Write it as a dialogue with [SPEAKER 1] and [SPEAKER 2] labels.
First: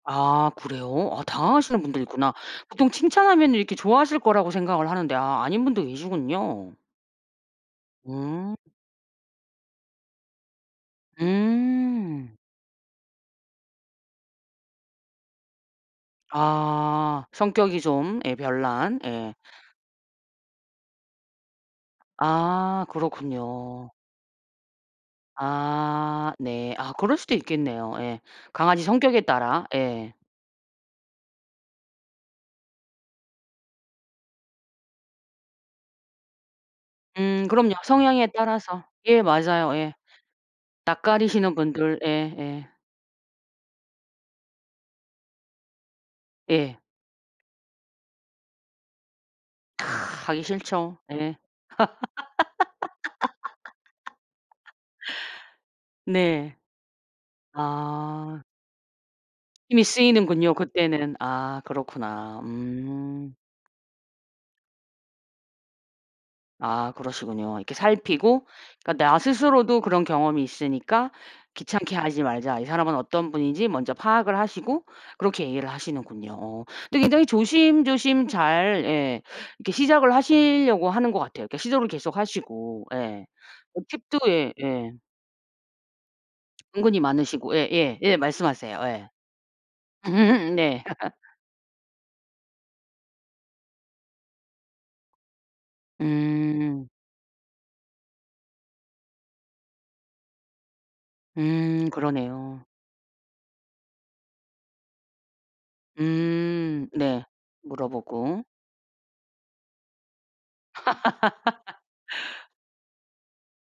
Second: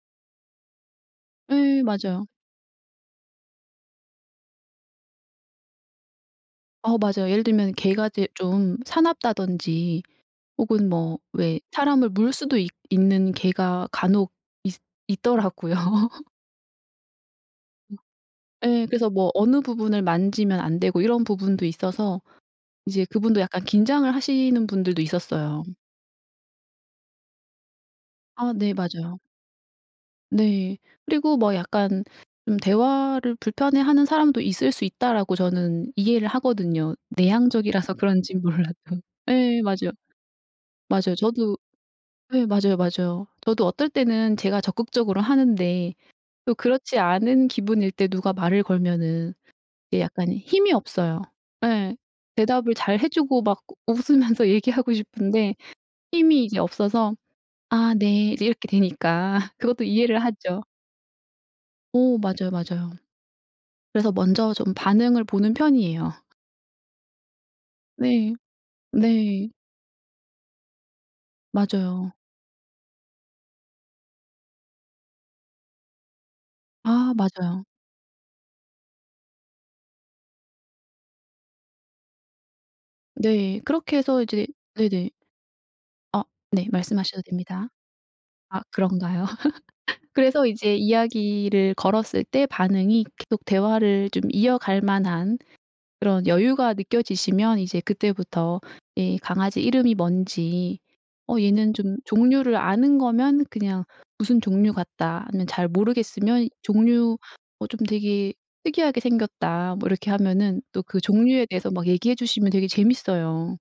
[SPEAKER 1] 아 그래요? 아
[SPEAKER 2] 예.
[SPEAKER 1] 당황하시는 분들이
[SPEAKER 2] 맞아요.
[SPEAKER 1] 있구나. 보통 칭찬하면 이렇게 좋아하실 거라고 생각을 하는데 아 아닌 분도 계시군요.
[SPEAKER 2] 어 맞아요. 예를 들면은 개가 이제
[SPEAKER 1] 음.
[SPEAKER 2] 좀 사납다든지 혹은 뭐 왜 사람을
[SPEAKER 1] 음.
[SPEAKER 2] 물 수도 있 있는 개가 간혹 있 있더라고요.
[SPEAKER 1] 아. 성격이 좀 예
[SPEAKER 2] 어 예.
[SPEAKER 1] 별난
[SPEAKER 2] 그래서 뭐
[SPEAKER 1] 예.
[SPEAKER 2] 어느 부분을 만지면 안 되고 이런 부분도 있어서
[SPEAKER 1] 아
[SPEAKER 2] 이제 그분도 약간
[SPEAKER 1] 그렇군요.
[SPEAKER 2] 긴장을 하시는 분들도 있었어요.
[SPEAKER 1] 아 네. 아 그럴 수도 있겠네요. 예.
[SPEAKER 2] 아 네
[SPEAKER 1] 강아지 성격에
[SPEAKER 2] 맞아요.
[SPEAKER 1] 따라. 예.
[SPEAKER 2] 네. 그리고 뭐 약간 좀 '대화를 불편해하는 사람도 있을 수 있다.'라고 저는 이해를 하거든요
[SPEAKER 1] 음 그럼요.
[SPEAKER 2] 내향적이라서
[SPEAKER 1] 성향에
[SPEAKER 2] 그런진 몰라도.
[SPEAKER 1] 따라서. 예
[SPEAKER 2] 예
[SPEAKER 1] 맞아요.
[SPEAKER 2] 맞아요.
[SPEAKER 1] 예.
[SPEAKER 2] 맞아요.
[SPEAKER 1] 낯가리시는
[SPEAKER 2] 저도
[SPEAKER 1] 분들. 예
[SPEAKER 2] 네
[SPEAKER 1] 예.
[SPEAKER 2] 맞아요, 맞아요. 저도 어떨 때는 제가 적극적으로 하는데 또
[SPEAKER 1] 예.
[SPEAKER 2] 그렇지 않은 기분일 때 누가 말을 걸면은 예 약간
[SPEAKER 1] 가기
[SPEAKER 2] 힘이
[SPEAKER 1] 싫죠.
[SPEAKER 2] 없어요.
[SPEAKER 1] 예.
[SPEAKER 2] 예. 대답을 잘 해 주고 막 우 웃으면서 얘기하고 싶은데 힘이
[SPEAKER 1] 네.
[SPEAKER 2] 이제 없어서 "아 네."
[SPEAKER 1] 아.
[SPEAKER 2] 이제 이렇게 되니까 그것도
[SPEAKER 1] 힘이
[SPEAKER 2] 이해를
[SPEAKER 1] 쓰이는군요
[SPEAKER 2] 하죠.
[SPEAKER 1] 그때는. 아
[SPEAKER 2] 어
[SPEAKER 1] 그렇구나.
[SPEAKER 2] 맞아요, 맞아요.
[SPEAKER 1] 음.
[SPEAKER 2] 그래서 먼저 좀 반응을 보는 편이에요.
[SPEAKER 1] 아 그러시군요. 이렇게
[SPEAKER 2] 네.
[SPEAKER 1] 살피고 음. 그러니까 '나
[SPEAKER 2] 네.
[SPEAKER 1] 스스로도 그런 경험이 있으니까 귀찮게
[SPEAKER 2] 맞아요.
[SPEAKER 1] 하지 말자.' 이 사람은 어떤 분인지 먼저 파악을 하시고 그렇게 얘기를 하시는군요. 어 근데
[SPEAKER 2] 아
[SPEAKER 1] 굉장히
[SPEAKER 2] 맞아요.
[SPEAKER 1] 조심조심 잘 예 이렇게 시작을 하시려고 하는 것 같아요. 그러니까 시도를 계속하시고 예.
[SPEAKER 2] 네.
[SPEAKER 1] 그
[SPEAKER 2] 그렇게
[SPEAKER 1] 팁도
[SPEAKER 2] 해서 이제
[SPEAKER 1] 예 예.
[SPEAKER 2] 네네. 어 네.
[SPEAKER 1] 은근히
[SPEAKER 2] 말씀하셔도
[SPEAKER 1] 많으시고 예
[SPEAKER 2] 됩니다.
[SPEAKER 1] 예 예.
[SPEAKER 2] 아
[SPEAKER 1] 말씀하세요. 예.
[SPEAKER 2] 그런가요? 그래서 이제
[SPEAKER 1] 네.
[SPEAKER 2] 이야기를 걸었을 때 반응이 계속 대화를 좀 이어갈 만한 그런 여유가
[SPEAKER 1] 음.
[SPEAKER 2] 느껴지시면 이제 그때부터 이 강아지 이름이 뭔지 "어 얘는"
[SPEAKER 1] 음.
[SPEAKER 2] 좀 종류를
[SPEAKER 1] 그러네요.
[SPEAKER 2] 아는 거면 그냥 "무슨 종류 같다." 아니면 잘 모르겠으면
[SPEAKER 1] 음.
[SPEAKER 2] "종류
[SPEAKER 1] 네.
[SPEAKER 2] 어 좀 되게
[SPEAKER 1] 물어보고.
[SPEAKER 2] 특이하게 생겼다." 뭐 이렇게 하면은 또 그 종류에 대해서 막 얘기해 주시면 되게 재밌어요.